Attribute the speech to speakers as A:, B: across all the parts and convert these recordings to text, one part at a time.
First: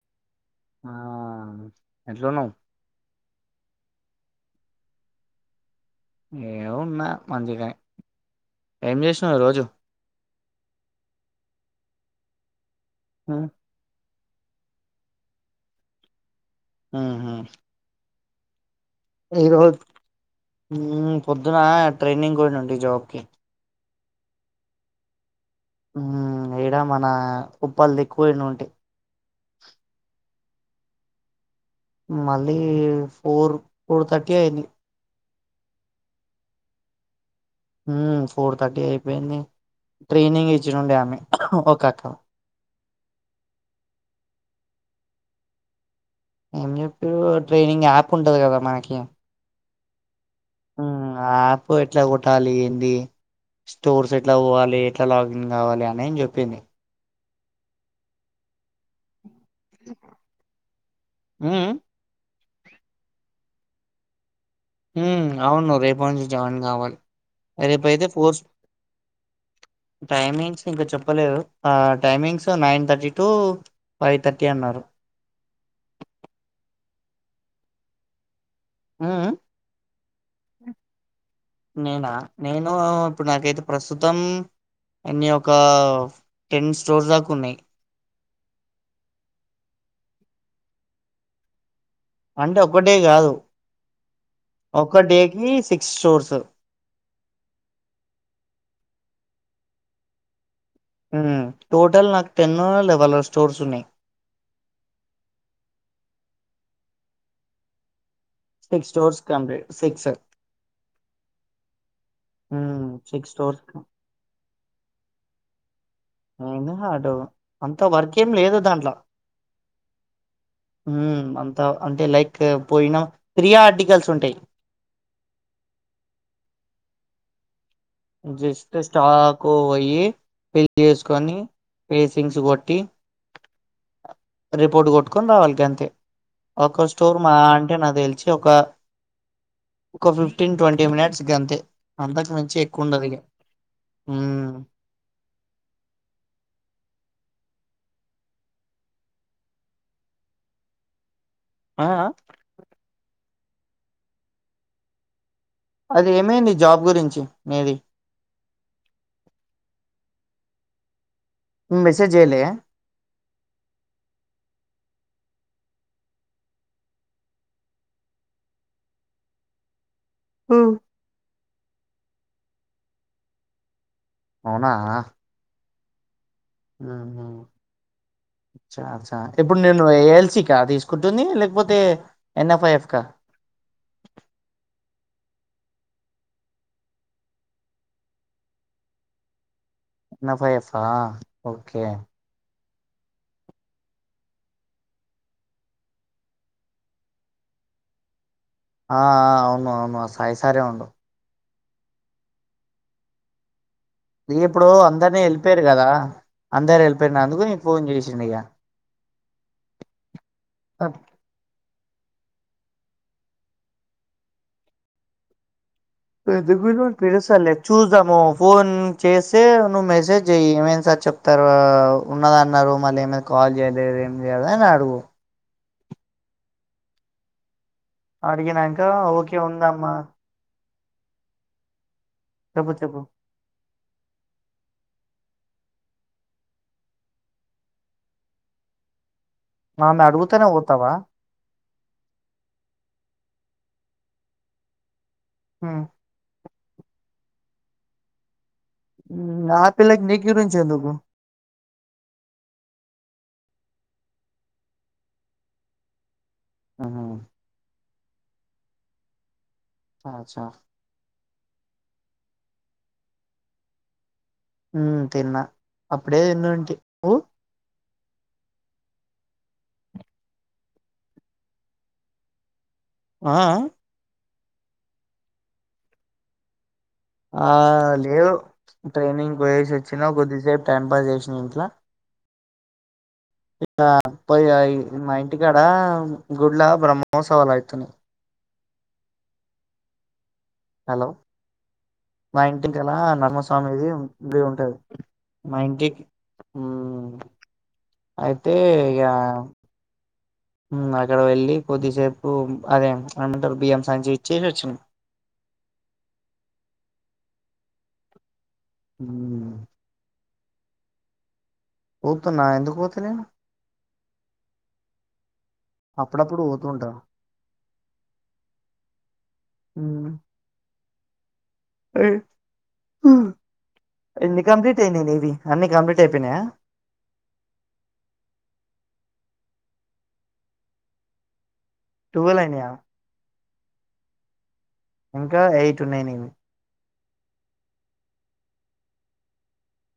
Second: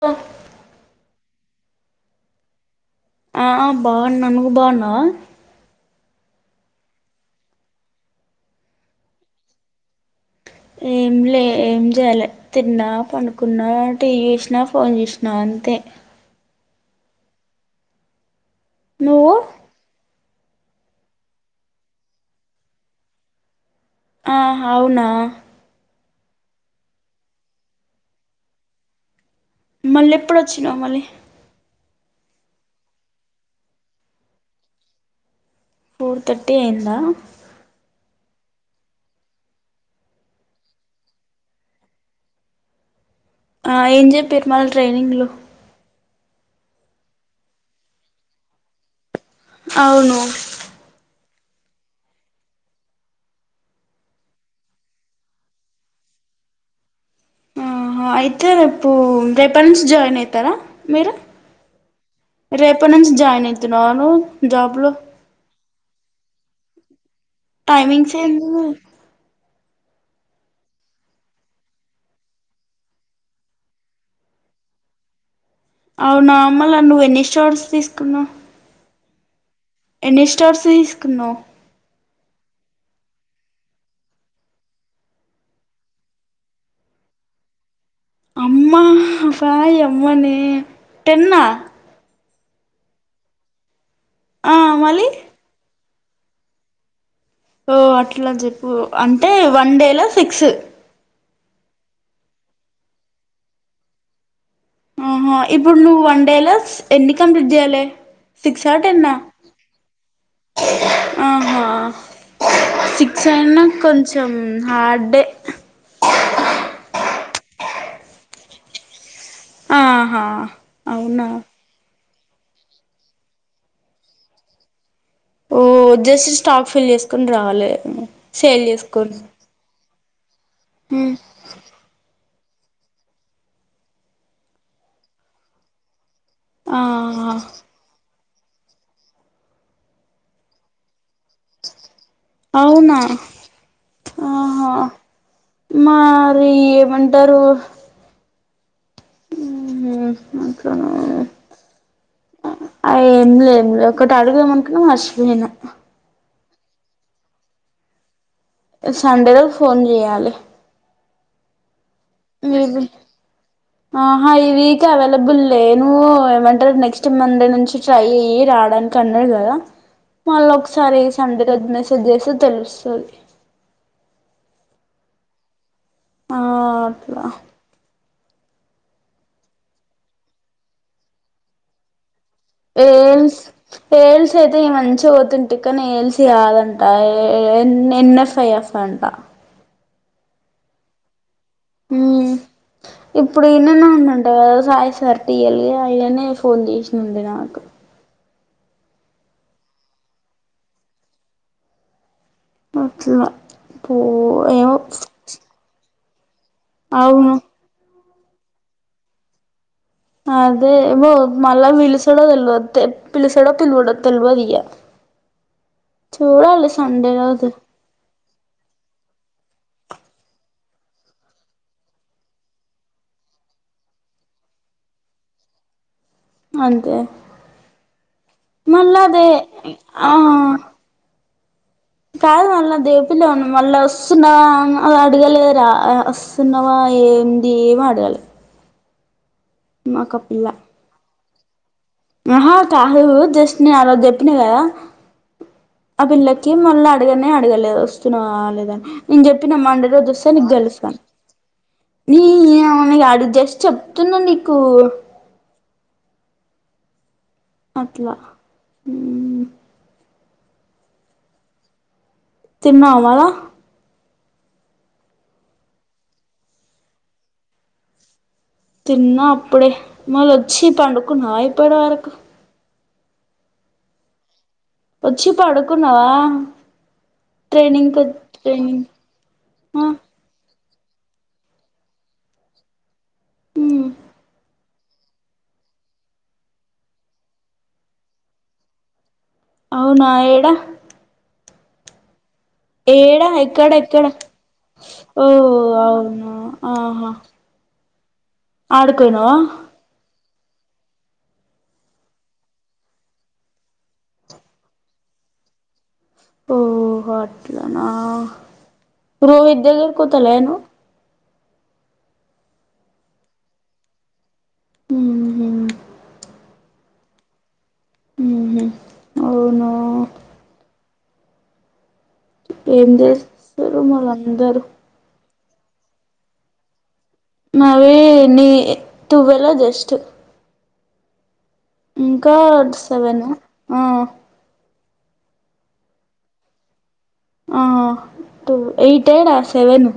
A: తా
B: ఆ ఎంట్లన్నావు
A: ఆ బాగున్నా నువ్వు బాగున్నావా
B: ఏమున్నా మంచిగా ఏం చేసినవు ఈ రోజు
A: ఏం లే ఏం చేయాలె తిన్నా పనుకున్న టీవీ చూసినా ఫోన్ చూసినా అంతే
B: ఆ హా
A: నువ్వు
B: ఇ రోజ్ ఊ పొద్దున ట్రైనింగ్ కు పొయినాండి జాబ్ కి
A: ఆహ అవునా
B: ఇడ మన ఉప్పల్ ది ఎక్కువనా ఉంటాయి
A: మల్లెప్పుడు వచ్చినమళి
B: మళ్ళీ ఫోర్ ఫోర్ థర్టీ అయింది
A: ఫోర్ థర్టీ అయిందా
B: హుమ్ ఫోర్ థర్టీ అయిపోయింది ట్రైనింగ్ ఇచ్చినండే ఆమె ఒక్క
A: ఆ ఏం చెప్పిారు మళ ట్రైనింగ్ లో
B: ఏం చెప్పిారు ట్రైనింగ్ యాప్ ఉంటది కదా మనకి
A: అవును
B: హుమ్ యాప్ ఎట్లా కొట్టాలి ఏంది స్టోర్స్ ఎట్లా పోవ్వాలి ఎట్లా లాగిన్ కావాలి అని చెప్పింది
A: ఆహ అయితే రేపు రేపటి నుంచి జాయిన్ అవుతారా మీరు
B: ఉమ్,
A: రేపటి నుంచి జాయిన్ అయితున్నావా నువ్వు జాబ్లో
B: హూ అవును రేపు ంచి జాన్ కావాలి
A: టైమింగ్స్ ఎందు
B: టైమింగ్స్ ఇంకా చెప్పలేదు ఆ timings nine thirty to five thirty అన్నారు
A: అవునా మలా నువ్వు ఎన్ని షార్ట్స్ తీసుకున్నావు్
B: ఆ
A: ఎన్నిస్టార్స్ తీసుకున్నావ్
B: నేనా? నేను ఇప్పుడు నాకైతే ప్రస్తుతం ఎన్ని ఒక టెన్ స్టోర్ దాకా ఉన్నాయి
A: అమ్మా పయ అమ్మనే టెన్నా
B: అంటే ఒక్కటే కాదు
A: ఆ
B: ఒక
A: మళ్ళీ
B: డేకి తి స్టోర్స్
A: ఓ అట్లా చెప్పు అంటే వన్ డేలా సిక్స్
B: హూ టోటల్ నాకు టెన్ లెవెన్ స్టోర్స్ ఉన్నాయ్
A: ఆహా ఇప్పుడు నువ్వు వన్డేల ఎన్ని కంప్లీట్ చేయ్యాలే
B: సిక్స్ స్టోర్స్ కంప్లీట్ సిక్స్
A: ఆహా సిక్స్
B: స్టోర్స్
A: అయినా కొంచెం హార్డే
B: అయినా అడు అంత వర్కెమీ లేదు దాంట్లో
A: ఆహా అవునా
B: పోయినా ఫ్రీ ఆర్టికల్స్ ఉంటాయి
A: ఓ జస్ట్ స్టాక్ ఫిల్ చేసుకుని రావాలి సేల్
B: జస్ట్
A: చేసుకొని
B: స్టాకు వయి వెళ్ళి చేసుకొని వ థింగ్స్ కొట్టి రిపోర్ట్ కొట్టుకొని రావాలికి అంతే ఒక్క స్టోర్
A: ఆహా
B: మా అంటే నా తెలిసి ఒక ఒక ఫిఫ్టీన్ ట్వంటీ మినిట్స్ ఇగ అంతే అంతకు మించి ఎ
A: ఆ ఆహా మారి ఎమం దరువు ఉమ్ ఓకే
B: ఆ అ
A: ఇంలేంలే ఒకటి అడుగమనుకున్నా మర్శపోయినా
B: అది ఏమేని జాబ్ గురించి మీది
A: సండేలో ఫోన్ జేయాలి
B: ను మస్సాజ్ జేయలే
A: ఆహా ఇవీక్ అవైలబుల్ లే నువ్వు ఏమంటారు నెక్స్ట్ మండే నుంచి ట్రై అయ్యి రావడానికి అన్నాడు కదా మళ్ళ
B: ఉమ్.
A: ఒకసారి సండే ఎది మెసేజ్ చేస్తే తెలుస్తది
B: అవునా
A: ఆ
B: ఉహు
A: అట్లా
B: చ చ ఇప్పుడు నేను ఎ ఎల్సిక తీసుకుంటుంది లేకపోతే ఎన్ఎఫ్ఐఎఫ్ కా
A: ఏల్స్ ఏల్స్ అయితే ఈ మంచగ తిటికన్ ఏల్సియాదంట ఏ ఎన్ ఎన్ఎఫ్ ఐఎఫ్ అంట
B: నా ఫై ఎఫా ఓకే
A: అంట ఇప్పుడు ఈననే ఉన్నంట కదా సాయి సార్ టీయల్ గ అయనే ఫోన్ చేసింది నాకు
B: ఆ ఆ అవును అవును సాయి సారే ఉండు
A: అట్ల
B: ఇగ ఇప్పుడు అందరినీ ఎళ్ళిపోయారు కదా అందరు
A: అవును
B: ఎళ్ళపోయినందుకు నీ ఫోన్ జేషి చిండిగా
A: అదే వో మళ్ళ విలుస్ డ తెల్వ తె పిలుసడ పిల్వడో తెల్వదయా
B: చూస్ దాము ఫోన్ చేస్తే నువ్వు మెసేజ్ చెయ్య ఏమైనా సార్ చెప్తారు ఆ ఉన్నద అన్నారు మళ్ళీ ఏమైనా కాల్ చేయలేదు ఏం లేదు అని అడుగు
A: అంతె
B: అడిగినాక
A: మళ్ల్ళదే
B: ఓకే ఉందమ్మా
A: ఆ కాదు
B: చెప్పు
A: మళ్ళ
B: చెప్పు
A: దేవుపిల్ల ను మళ్ళ ఒస్ వస్తున్నవా అని అడగాలే రా వస్తున్నవా ఏంది ఏమి అడగలే
B: ఆమె
A: మాకు ఆ
B: అడుగుతనే
A: పిల్ల
B: పోతావా
A: ఆహా కాదు జస్ట్ నే ఆ రోజు చెప్పినా కద
B: ఉమ్.
A: ఆ పిల్ల కి మళ్ళ అడగనే అడగలేదు వస్తున్నావాలేద నేను
B: ఉమ్,
A: చెప్పి నా
B: ఆ
A: మండే
B: పిల్లకి
A: రోజు
B: నీ
A: వస్తా నీకు
B: గురించి ఎందుకు
A: కలుస్తాను నీ అవ నీ అడ జస్ట్ చెప్తున్నా నీకు
B: ఆహా
A: అట్లా హ్మ్
B: ఆ చ్చా
A: తిన్నావాలా
B: హ్మ్ తిన్నా అప్పుడే ఎందుంటి నువ్వు
A: తిన్న అప్పుడే మలొచ్చి పండుకున్నా ఇప్పటివరకు
B: ఆ
A: ఒచ్చి పడుకున్నవా
B: ఆ లేవు ట్రైనింగ్ పోయసి
A: ఆ
B: వచ్చినా కొద్దిసేపు టైం పాస్ చేసిన ఇంట్లో ఇక
A: ఉమ్
B: పైఆయి మా ఇంటికాడ గుడ్ల బ్రహ్మోత్సవాలు అయితున్నాయి
A: అవునా ఏడా
B: హలో మా ఇంటికలా
A: ఏడా
B: నర్మస్వామి
A: ఎక్కడ
B: ఇది
A: ఎక్కడ
B: ఇది ఉంటది
A: ఓ
B: మా ఇంటికి
A: అవునా
B: హ్మ్
A: ఆహా
B: అయితే ఇగ
A: ఆడుకున్నావా
B: హ్మ్అక్కడ వెళ్ళి కొద్దిసేపు అదే అనంటారు బియ్యం సంచి ఇచ్చేసి వచ్చిన
A: ఓ అట్లనా రోహిత్ దగ్గర పోతలేను
B: పోతున్నా ఎందుకు పోతే నేను
A: ఉహు
B: అప్పుడప్పుడు పో ఉంటాను
A: ఊహూ అవునా
B: ఉమ్, ఏ
A: ఏం
B: హ్మ్
A: చేస్తారు
B: ఎన్ని
A: మళ్ళందరూ
B: కంప్లీట్ అయినాయి నీది అన్నీ కంప్లీట్ అయిపోయినాయా
A: మావి నీ తువ్వెలో జస్ట్ ఇంకా
B: టువల్ అయినాయా
A: సెవెను ఆ
B: ఇంకా ఎయిట్ నైన్ ఇంది
A: ఆ టు ఎయిట్ ఏడా సెవెన్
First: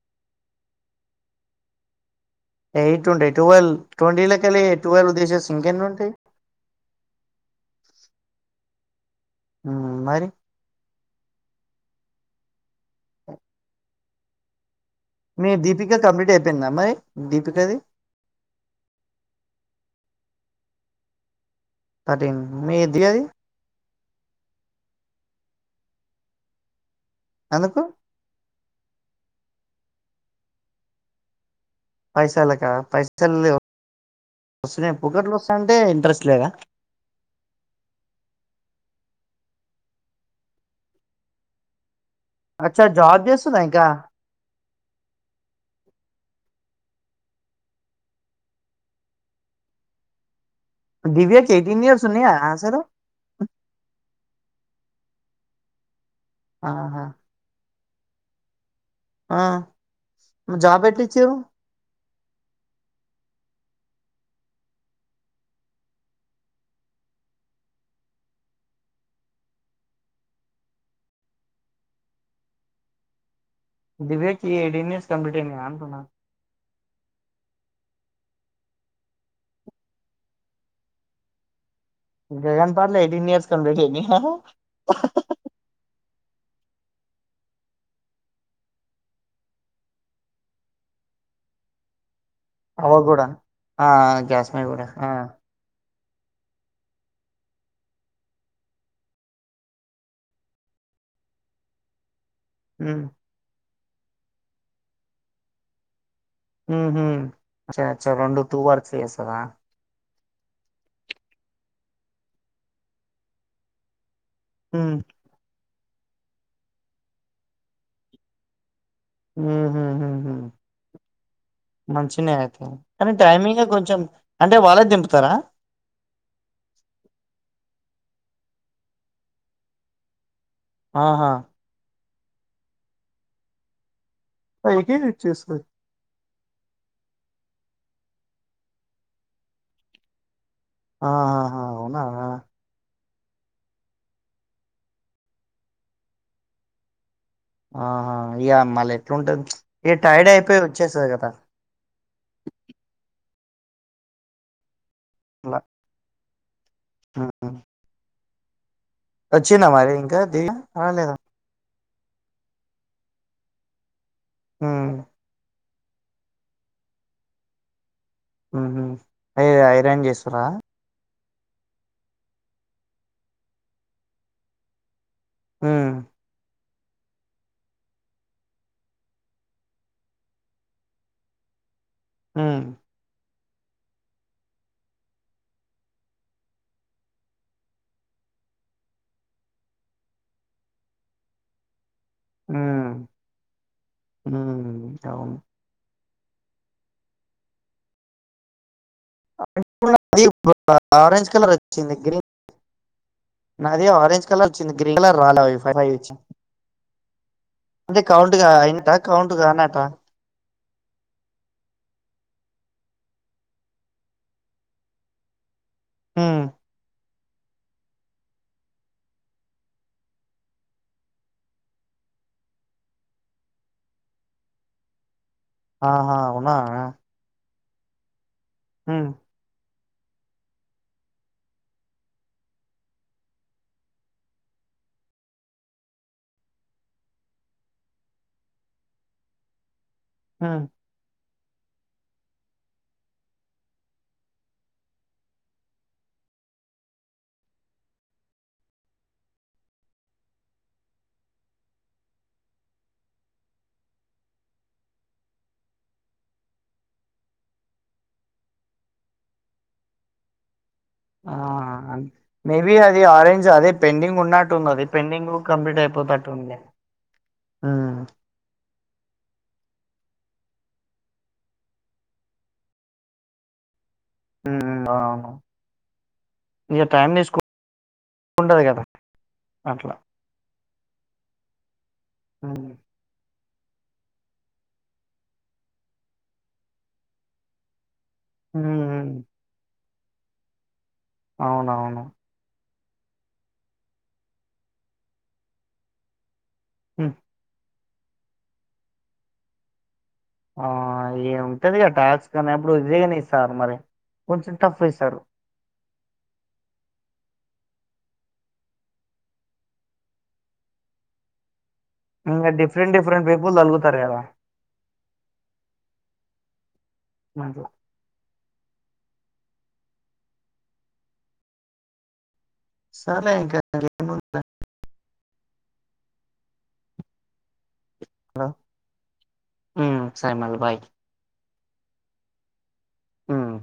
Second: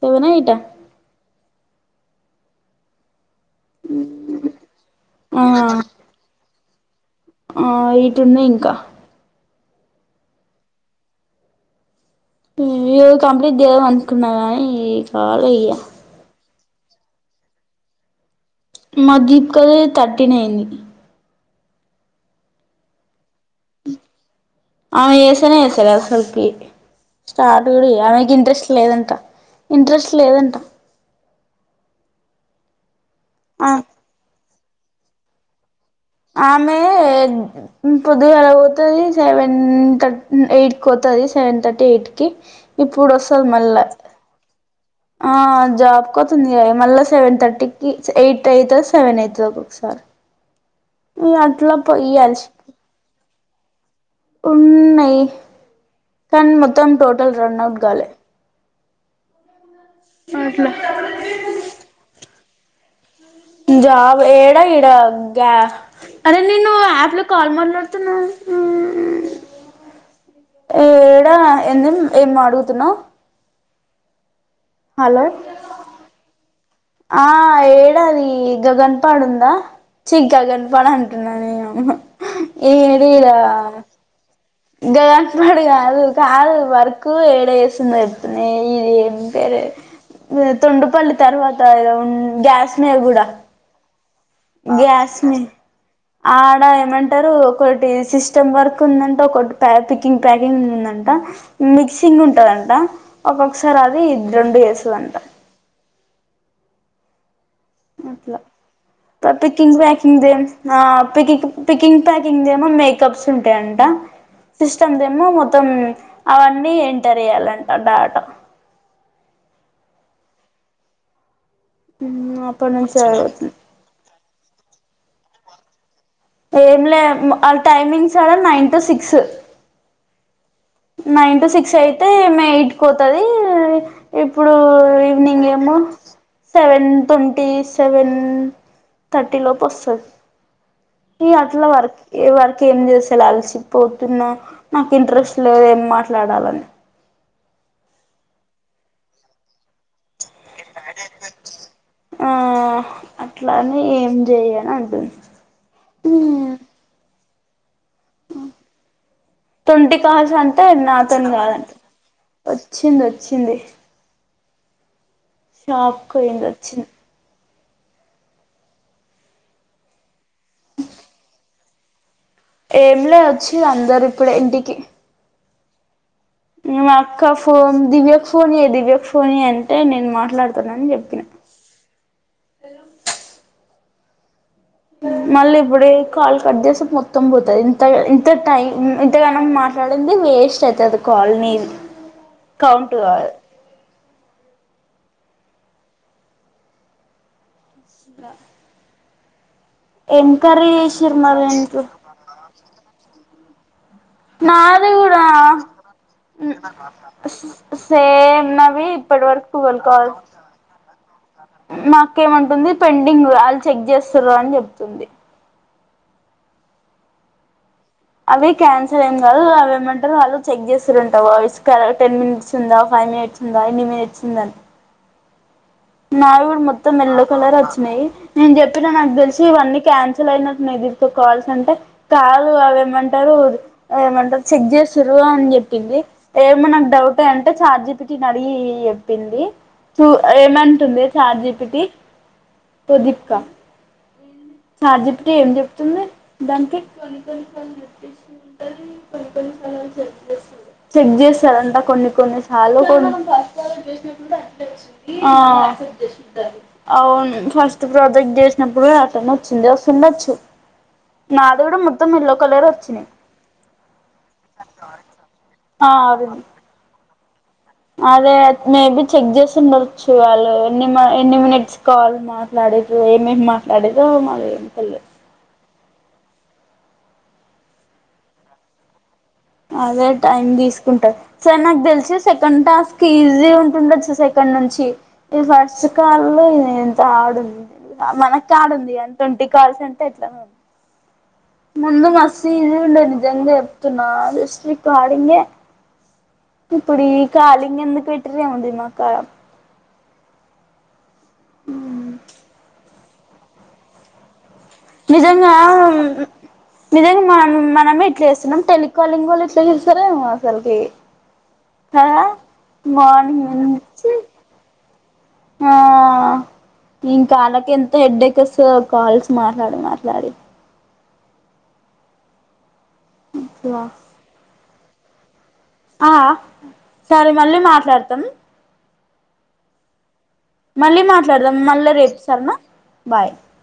A: సెవెనా ఎయిటా
B: ఎయిట్ ఉంట ఎయిట్ ట్వల్ ట్వంటీలోకెల్లి ట్వల్వ్
A: ఆ
B: తీసిసేస్తే ఇంకెన్ని ఉంటాయి
A: ఆ ఎయిట్ ఉన్నాయి ఇంకా
B: హ్మ్ మరి
A: ఇ కంప్లీట్ చేయలేము అన్ కున్నావ ఇ
B: మీ దీపిక కంప్లీట్ అయిపోయింద మరి దీపికది
A: మా దీపికది థర్టీన్ అయింది
B: థర్టీన్ మీ ఏద్దిగది
A: ఆమె ఏసనా ఏసలే అసల్ కి స్టార్ట్
B: ఎందుకు
A: కూడా ఆమె ఇంట్రెస్ట్ లేదంట ఇంట్రెస్ట్ లేదంట
B: పైసల్ కా పై తెళ్ల
A: ఆ
B: వస్తున్నాయి పుగట్లు వస్తాంటే ఇంట్రెస్ట్ లేదా
A: ఆమె పొద్దుగాల పోతది సెవెన్ థర్ ఎయిట్ కి పోతది సెవెన్ థర్టీ ఎయిట్
B: అచ్చా
A: ఇప్పుడు
B: జాబ్
A: వస్తాది
B: చేస్తుందా
A: మళ్ళా
B: ఇంకా
A: ఆ జాబ్ కి పోతుంది కదా మళ్ళ సెవెన్ థర్టీకి ఎయిట్ అయితది సెవెన్ అయితది ఒకొక్క సారి
B: దివ్యా కి ఎయిటీన్ ఇయర్స్ ఉన్నాయా అసలు
A: ఉన్నాయ్ కన్ మొత్తం
B: ఆహా
A: టోటల్ రన్ అవు ఇకాలే
B: ఆ మరి
A: అట్లా
B: జాబ్ ఎట్ల ఇచ్చిరు
A: జాబ్ ఏడా ఈడా గ్యా అరే నేను యాప్ లో కాల్ మాట్లాడుతున్నా ఏడా ఏం అడుగుతున్నా
B: డిబేట్ ఈ ఎయిటీన్ ఇయర్స్ కంప్లీట్ అయినాయ అంటున్న
A: ఆ ఏడది గగణపడ్ ఉందా చి గగణపడ్ అంటున్నాను నేను
B: జగన్ పలే ఎయిటీన్ ఇయర్స్ కంప్లీట్ అయినాయ
A: గగణపడ్ కాదు కాదు వర్క్ ఏడ వేసిందో చెప్ ఇది ఏంటిది తొండుపల్లి తర్వాత ఏదో ఉన్ గ్యాస్ నే గుడా
B: గ్యాస్మై కూడా ఆహ్
A: ఆడ ఏమంటారు ఒకటి సిస్టమ్ వర్క్ ఉందంట ఒకటి ప పికింగ్ ప్యాకింగ్ ఉందంట మిక్సింగ్ ఉం ఉంటది అంట
B: మ్మ్.
A: ఒక సర్ అది రెండు చేస్తది అంటా
B: హా సెచ్చా రెండు టూ వర్స్ చేస్తరా
A: పంగ్ పింగ్ పికింగ్ ప్యాకింగ్ ఏమో మేకప్స్ ఉంటాయంట సిస్టమ్ దమ్ము మొత్తం అవ అన్నీ ఎంటర్ చేయ్యాలంట డాటా
B: ఊహు ఊహు ఊహు మంచిన అయితే
A: అప్పటి నుంచి
B: కానీ
A: చదువుతుంది
B: టైమింగ్ కొంచెం అంటే వాళ్ళే దింపు త్తరా
A: ఏం లే వాళ్ళ టైమింగ్స్ అడ నైన్ టు సిక్స్
B: ఆహా
A: నైన్ టు సిక్స్ ఎయిట్ టే మేయిట్ కోతది ఇప్పుడు
B: పైకి
A: ఈవినింగ్
B: ఇచ్చేస్తది
A: ఏమో seven twenty seven thirty లోపు వస్తది ఈ
B: ఆహాహా
A: అట్లా వర్క్
B: అవునా
A: ఈ వర్క్ ఏం చేస్త లా అల్సిపోతున్నా నాకు ఇంట్రెస్ట్ లేదే ఏం మాట్లాడాలని
B: ఆహా ఇ అమ్మళ ఎట్లుంటది ఏ టైర్డ్ అయి పేరు వచ్చేసాయి కదా
A: అట్లానే ఏం చెయని అంటుంది
B: అలా
A: ఉ
B: ఆ ఆ
A: ఉ తొంటి
B: ఇంకా
A: కాసు
B: దివ్య
A: అంటే నా
B: రాలేదా
A: తోని కాదే వచ్చింది వచ్చింది
B: ఉ
A: షాక్ కోయిందోచ్చి
B: ఉహు ఐర ఐరన్ చేస్తుర
A: ఏం లే వచ్చి అందరు ఇప్పుడే ఇంటికి
B: హ
A: మా అక్క ఫోన్ దివ్యకు ఫోన్ ఇవ్వు దివ్యకు ఫోన్ ఇవ్వు అంటే నేను మాట్లాడుతున్నాని చెప్పినా
B: ఆ
A: మళ్ళీ ఇప్పుడే కాల్ కట్ చేస్తే మొత్తం పోతది ఇంత ఇంత టైం ఇంతగానం మాట్లాడింది వేస్ట్ అయితది కాల్ మేయిన్
B: అఅ అవును
A: శివ
B: [unintelligible]
A: చేసిర్రు
B: ఆరెంజ్
A: మరి
B: కలర్
A: ఇంట్లో
B: వచ్చింది గ్రీన్ నాది ఆరెంజ్ కలర్ వచ్చింది
A: నాది
B: గ్రీన్ కలర్
A: కూడా
B: రాలే అవి ఫైవ్ ఫైవ్ ఇచ్చి
A: ఉ సే
B: అంటే కౌంట్ గా
A: సేమ్నవి
B: అయినట
A: ఇప్పటి
B: కౌంట్
A: వరకు
B: కానట
A: ఫోన్ కాల్ మా అక్క ఏమ్మంటుంది పెండింగ్ వాళ్ళు చెక్ చేస్తారు అని చెప్తుంది
B: ఉ
A: అవి క్యాన్సల్ ఏం కాదు వాళ్ళు ఏమింటారు వాళ్ళు చెక్ చేస్తారు అంట వాయిస్ కాల్ అవి టెన్ మినిట్స్ ఉందా ఫైవ్ మినిట్స్ ఉందా ఎన్ని మినిట్స్ ఉందని
B: ఆహా
A: నాయి
B: అవునా
A: కూడా మొత్తం ఎల్లో కలర్ వచ్చి స్నే నేను చెప్పిన
B: ఉమ్
A: నాకు తెలిసి ఇవన్నీ క్యాన్సిల్ అయినట్దురుతో కాల్స్ అంటే కాలు అవి ఏమంటారు ఏమంటారు చెక్ చేస్తు్ర అని చెప్పింది ఏమో నాకు డౌటే అంటే చఛార్జీ పటిని అడిగి చెప్పింది
B: ఉమ్
A: ఏమె షార్జీపిటి ప్రదీప్క చాట్ జీ పి టి ఏం చెప్తుంది దానికిలు చెక్ చేస్తారంట కొన్ని కొన్ని సార్లు అవును ఫస్ట్ ప్రాజెక్ట్ చేసినప్పుడు అతను వచ్చింది ఉండచు
B: ఆ మేబి అది
A: వచ్చినాయి
B: ఆరెంజ్ అదే పెండింగ్ ఉన్నట్టుంది అది పెండింగ్ కంప్లీట్
A: ఆ
B: అయిపోతట్టు
A: ఆరింది
B: ఉంది
A: అదే మేబ చెక్ చేసి ఉండొచ్చు వాళ్ళు ఎన్ని ఎన్ని మినిట్స్ కాల్ మాట్లాడే ఏమేమి మాట్లాడే ఇద మాలయం పల్
B: ఇ టైం తీసుకుంటంది కదా అట్లా
A: అదే టైం తీసుకు కుంటారు సార్ నాకు తెలుసు సెకండ్
B: ఉమ్
A: టాస్క్ బజీ ఉంటుండొచ్చ సెకండ్ నుంచి ఇ ఫస్ట్ కాల్ లో ఇది ఎంత ఆడుంది మనకు కాడు ఉంది
B: ఉమ్
A: అని ట్వంటీ పర్సెంట్ ట్లా
B: అవునవును
A: ముందు మస్త ఇ ఉండేది నిజంగా చెప్తున [inaudible] ఇప్పుడు
B: ఉమ్
A: ఈ కాలింగ ఎందు పెటని ఆంది మా క
B: ఆ అ ఉంటదిగా టాస్క్ అనేప్పుడు ఉత్తి గానే ఈస్టర్ సార్ మరి కొంచెం టఫ్ ఇస్తారు
A: నిజంగా నిజంగా మ మమే ఇట్లా చేస్తున్నాం టెలికాలింగ్ వాల్లు ఇట్లా చేస్తారేమో అసలకి
B: ఇకా డిఫరెంట్ డిఫరెంట్ పీపుల్ తలుగుతారు
A: నుంచి
B: ఎద
A: ఆ
B: అట్లా
A: ఇంకాకాలక ఎంత హెడేక్ కాల్స్ మాట్లాడి మాట్లాడి
B: సర్లే ఇంకా ఏ ముంది
A: ఆ సరే మళ్ళీ మాట్లాడు త్తం
B: సైమల్ బాయ్
A: మళ్ళ రేపు సారేనా బాయ్
B: ఉమ్